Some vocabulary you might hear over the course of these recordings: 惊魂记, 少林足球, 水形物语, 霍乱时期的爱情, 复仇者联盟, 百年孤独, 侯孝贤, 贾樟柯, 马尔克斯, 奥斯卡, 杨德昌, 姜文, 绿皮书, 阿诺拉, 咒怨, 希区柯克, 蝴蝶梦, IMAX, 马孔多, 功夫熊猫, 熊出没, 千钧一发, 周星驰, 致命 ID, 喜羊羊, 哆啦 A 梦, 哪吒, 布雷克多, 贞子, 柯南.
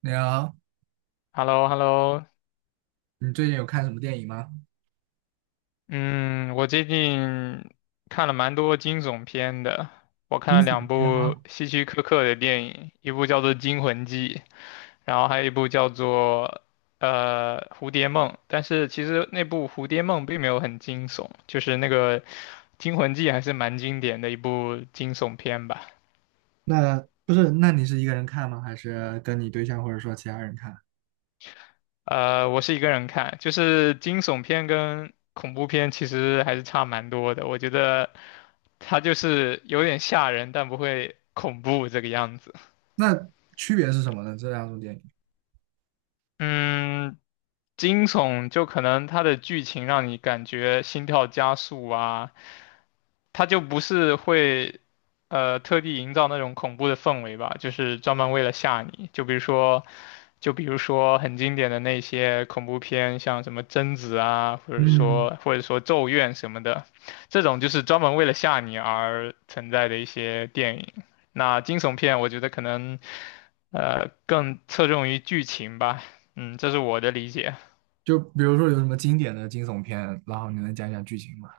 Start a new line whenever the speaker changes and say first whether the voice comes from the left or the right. right: 你好，
left: h e l l o h e l l o
right: 你最近有看什么电影吗？
left: 嗯，我最近看了蛮多惊悚片的，我看
right: 惊
left: 了
right: 悚
left: 两
right: 片
left: 部
right: 吗？
left: 希区柯克的电影，一部叫做《惊魂记》，然后还有一部叫做《蝴蝶梦》，但是其实那部《蝴蝶梦》并没有很惊悚，就是那个《惊魂记》还是蛮经典的一部惊悚片吧。
right: 那不是，那你是一个人看吗？还是跟你对象或者说其他人看？
left: 我是一个人看，就是惊悚片跟恐怖片其实还是差蛮多的。我觉得它就是有点吓人，但不会恐怖这个样子。
right: 那区别是什么呢？这两种电影？
left: 嗯，惊悚就可能它的剧情让你感觉心跳加速啊，他就不是会特地营造那种恐怖的氛围吧，就是专门为了吓你。就比如说，就比如说很经典的那些恐怖片，像什么贞子啊，或者
right: 嗯，
left: 说或者说咒怨什么的，这种就是专门为了吓你而存在的一些电影。那惊悚片，我觉得可能更侧重于剧情吧，嗯，这是我的理解。
right: 就比如说有什么经典的惊悚片，然后你能讲讲剧情吗？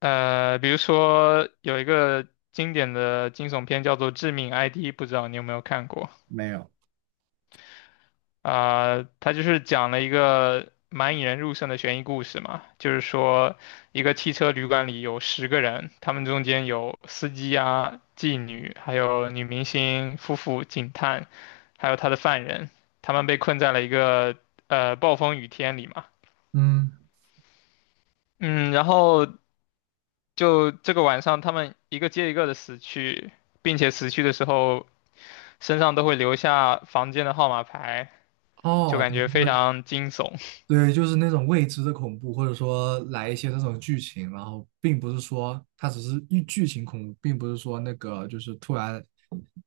left: 比如说有一个经典的惊悚片叫做《致命 ID》，不知道你有没有看过？
right: 没有。
left: 啊、它就是讲了一个蛮引人入胜的悬疑故事嘛，就是说一个汽车旅馆里有10个人，他们中间有司机啊、妓女，还有女明星、夫妇、警探，还有他的犯人，他们被困在了一个暴风雨天里嘛。
right: 嗯，
left: 嗯，然后就这个晚上，他们一个接一个的死去，并且死去的时候身上都会留下房间的号码牌，就
right: 哦，
left: 感
right: 对。
left: 觉非常惊悚。
right: 对，就是那种未知的恐怖，或者说来一些这种剧情，然后并不是说它只是一剧情恐怖，并不是说那个就是突然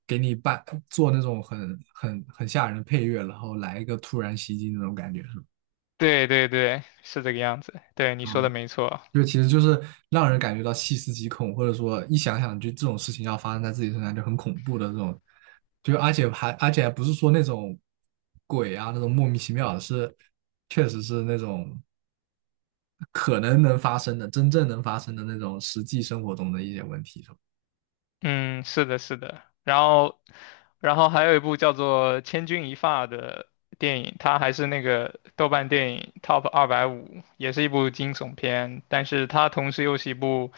right: 给你做那种很吓人的配乐，然后来一个突然袭击那种感觉，是吧？
left: 对对对，是这个样子。对，你说的没错。
right: 就其实就是让人感觉到细思极恐，或者说一想想就这种事情要发生在自己身上就很恐怖的这种，就而且还不是说那种鬼啊那种莫名其妙的，是确实是那种。可能能发生的、真正能发生的那种实际生活中的一些问题，
left: 嗯，是的，是的。然后，然后还有一部叫做《千钧一发》的电影，它还是那个豆瓣电影 Top 250，也是一部惊悚片，但是它同时又是一部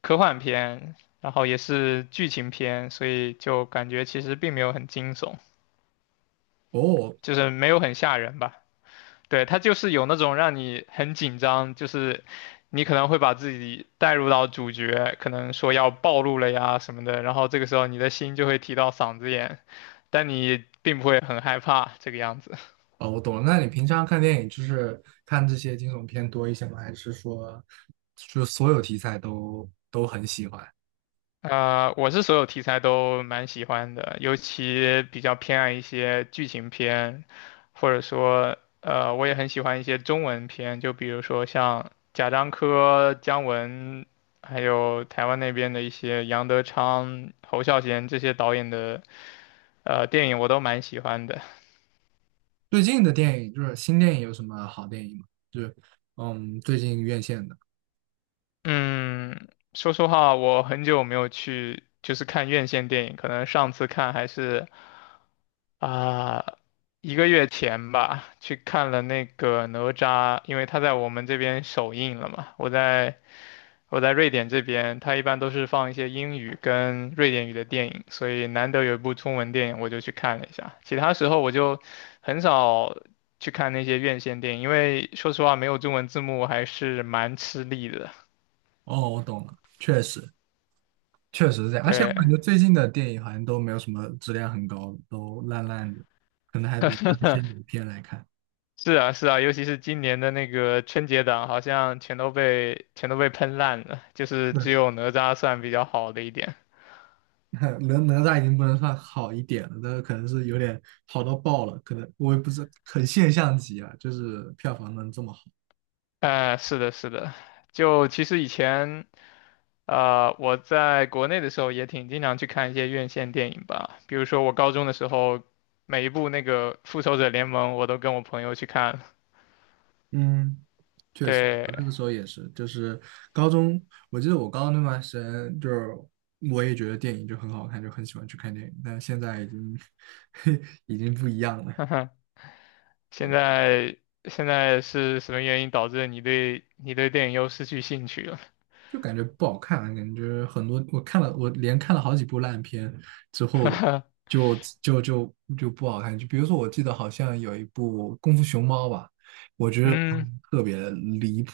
left: 科幻片，然后也是剧情片，所以就感觉其实并没有很惊悚，
right: 哦，
left: 就是没有很吓人吧。对，它就是有那种让你很紧张，就是你可能会把自己带入到主角，可能说要暴露了呀什么的，然后这个时候你的心就会提到嗓子眼，但你并不会很害怕这个样子。
right: 哦，我懂了。那你平常看电影就是看这些惊悚片多一些吗？还是说，就所有题材都很喜欢？
left: 我是所有题材都蛮喜欢的，尤其比较偏爱一些剧情片，或者说，我也很喜欢一些中文片，就比如说像贾樟柯、姜文，还有台湾那边的一些杨德昌、侯孝贤这些导演的电影，我都蛮喜欢的。
right: 最近的电影就是新电影有什么好电影吗？就是最近院线的。
left: 嗯，说实话，我很久没有去就是看院线电影，可能上次看还是。啊，1个月前吧，去看了那个哪吒，因为他在我们这边首映了嘛。我在瑞典这边，他一般都是放一些英语跟瑞典语的电影，所以难得有一部中文电影，我就去看了一下。其他时候我就很少去看那些院线电影，因为说实话没有中文字幕还是蛮吃力的。
right: 哦，我懂了，确实是这样。而且我感
left: 对。
right: 觉最近的电影好像都没有什么质量很高，都烂烂的，可能还得翻一些老片来看。
left: 是啊，是啊，尤其是今年的那个春节档，好像全都被喷烂了，就是只有哪吒算比较好的一点。
right: 哪吒已经不能算好一点了，但是可能是有点好到爆了，可能我也不是很现象级啊，就是票房能这么好。
left: 哎、是的，是的，就其实以前我在国内的时候也挺经常去看一些院线电影吧，比如说我高中的时候，每一部那个《复仇者联盟》我都跟我朋友去看了。
right: 嗯确实，
left: 对，
right: 我那个时候也是，就是高中，我记得我高中那段时间，就是我也觉得电影就很好看，就很喜欢去看电影，但是现在已经 已经不一样了。
left: 哼哼现
right: 对。
left: 在现在是什么原因导致你对电影又失去兴趣了？
right: 就感觉不好看，感觉很多我看了，我连看了好几部烂片之后 就，就就就不好看。就比如说，我记得好像有一部《功夫熊猫》吧，我觉得
left: 嗯。
right: 特别离谱，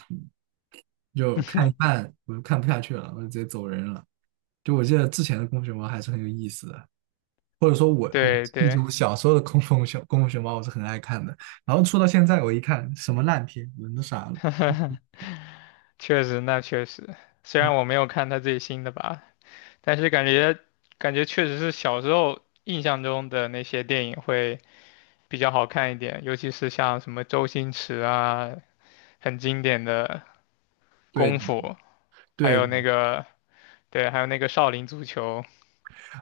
right: 就看一 半我就看不下去了，我就直接走人了。就我记得之前的《功夫熊猫》还是很有意思的，或者说我
left: 对
right: 记
left: 对，
right: 住小时候的《功夫熊猫》我是很爱看的，然后出到现在我一看什么烂片，人都傻了。
left: 确实，那确实，虽然我没有看他最新的吧，但是感觉确实是小时候印象中的那些电影会比较好看一点，尤其是像什么周星驰啊，很经典的
right: 对
left: 功夫，还有
right: 对，
left: 那个对，还有那个少林足球，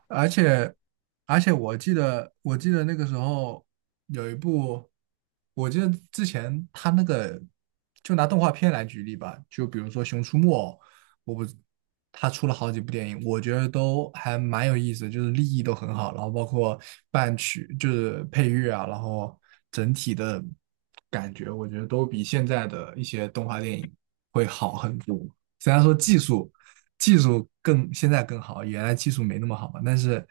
right: 而且而且我记得那个时候有一部，我记得之前他那个就拿动画片来举例吧，就比如说《熊出没》，我不，他出了好几部电影，我觉得都还蛮有意思，就是立意都很好，然后包括伴曲就是配乐啊，然后整体的感觉，我觉得都比现在的一些动画电影会好很多。虽然说技术更现在更好，原来技术没那么好嘛，但是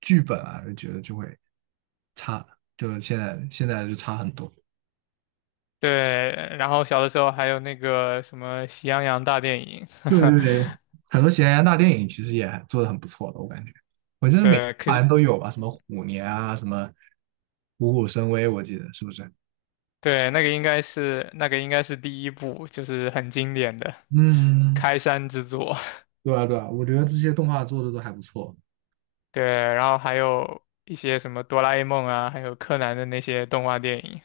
right: 剧本啊，就觉得就会就现在现在就差很多。
left: 对，然后小的时候还有那个什么喜羊羊大电影，
right: 对对对，很多喜羊羊大电影其实也做的很不错的，我感觉，我觉 得每
left: 对，可
right: 好像都有吧，什么虎年啊，什么虎虎生威，我记得是不是？
left: 对，那个应该是第一部，就是很经典的
right: 嗯，
left: 开山之作。
right: 对啊对啊，我觉得这些动画做的都还不错。
left: 对，然后还有一些什么哆啦 A 梦啊，还有柯南的那些动画电影，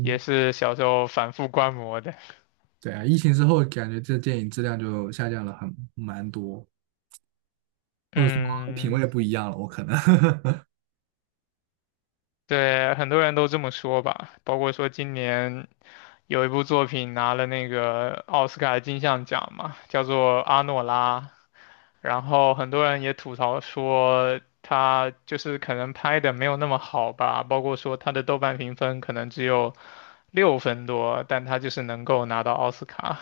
left: 也是小时候反复观摩的。
right: 对啊，疫情之后感觉这电影质量就下降了很蛮多，或者说品
left: 嗯，
right: 味不一样了，我可能。
left: 对，很多人都这么说吧，包括说今年有一部作品拿了那个奥斯卡金像奖嘛，叫做《阿诺拉》，然后很多人也吐槽说他就是可能拍的没有那么好吧，包括说他的豆瓣评分可能只有6分多，但他就是能够拿到奥斯卡。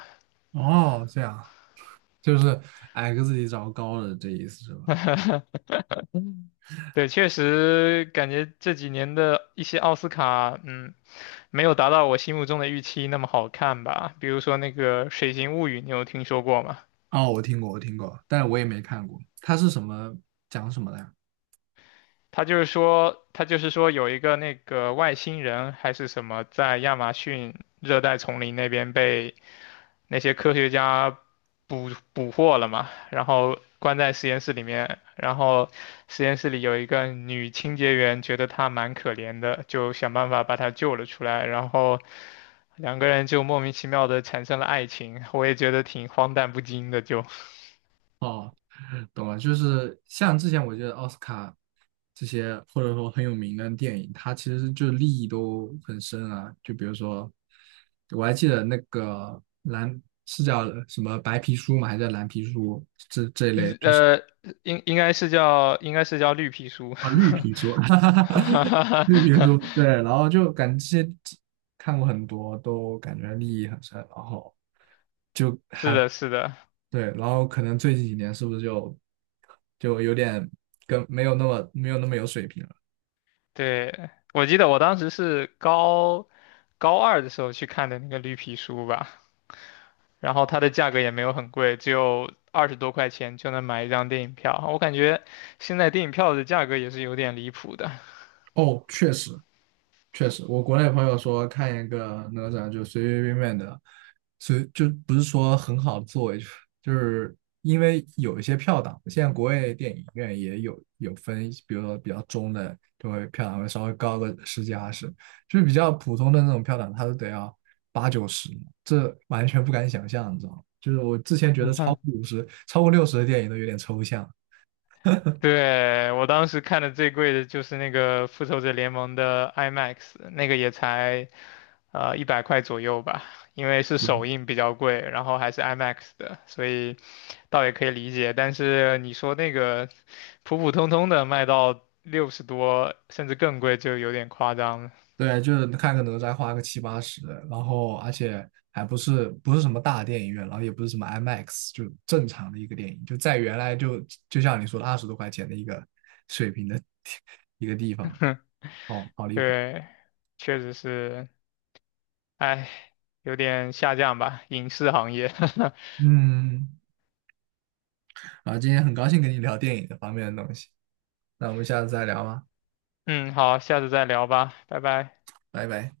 right: 哦，这样就是矮个子里找高的，这意思是吧？
left: 对，确实感觉这几年的一些奥斯卡，嗯，没有达到我心目中的预期那么好看吧。比如说那个《水形物语》，你有听说过吗？
right: 哦，我听过，我听过，但是我也没看过。它是什么讲什么的呀？
left: 他就是说，他就是说有一个那个外星人还是什么，在亚马逊热带丛林那边被那些科学家捕获了嘛，然后关在实验室里面，然后实验室里有一个女清洁员，觉得她蛮可怜的，就想办法把她救了出来，然后两个人就莫名其妙的产生了爱情，我也觉得挺荒诞不经的，就，
right: 哦，懂了，就是像之前我觉得奥斯卡这些或者说很有名的电影，它其实就利益都很深啊。就比如说，我还记得那个蓝是叫什么白皮书嘛，还是叫蓝皮书这一类，
left: 日
right: 就是
left: 呃，应该是叫绿皮书，
right: 啊绿 皮书，比如说，对，然后就感觉这些看过很多，都感觉利益很深，然后就
left: 是
right: 还
left: 的，是的，
right: 对，然后可能最近几年是不是就有点跟没有那么有水平了？
left: 对，我记得我当时是高2的时候去看的那个绿皮书吧，然后它的价格也没有很贵，只有20多块钱就能买一张电影票。我感觉现在电影票的价格也是有点离谱的。
right: 哦，确实，确实，我国内朋友说看一个哪吒就随随便便的，就不是说很好的作为，就是因为有一些票档，现在国外电影院也有分，比如说比较中的就会票档会稍微高个十几二十，就是比较普通的那种票档，它都得要八九十，这完全不敢想象，你知道吗？就是我之前觉得超过 50、超过60的电影都有点抽象。
left: 对，我当时看的最贵的就是那个《复仇者联盟》的 IMAX，那个也才100块左右吧，因为是首映比较贵，然后还是 IMAX 的，所以倒也可以理解。但是你说那个普普通通的卖到60多，甚至更贵，就有点夸张了。
right: 对，就是看个哪吒花个七八十，然后而且还不是什么大电影院，然后也不是什么 IMAX，就正常的一个电影，就在原来就像你说的20多块钱的一个水平的 一个地方，哦，好离谱。
left: 对，确实是，哎，有点下降吧，影视行业。
right: 嗯，然后今天很高兴跟你聊电影这方面的东西，那我们下次再聊吧，
left: 嗯，好，下次再聊吧，拜拜。
right: 拜拜。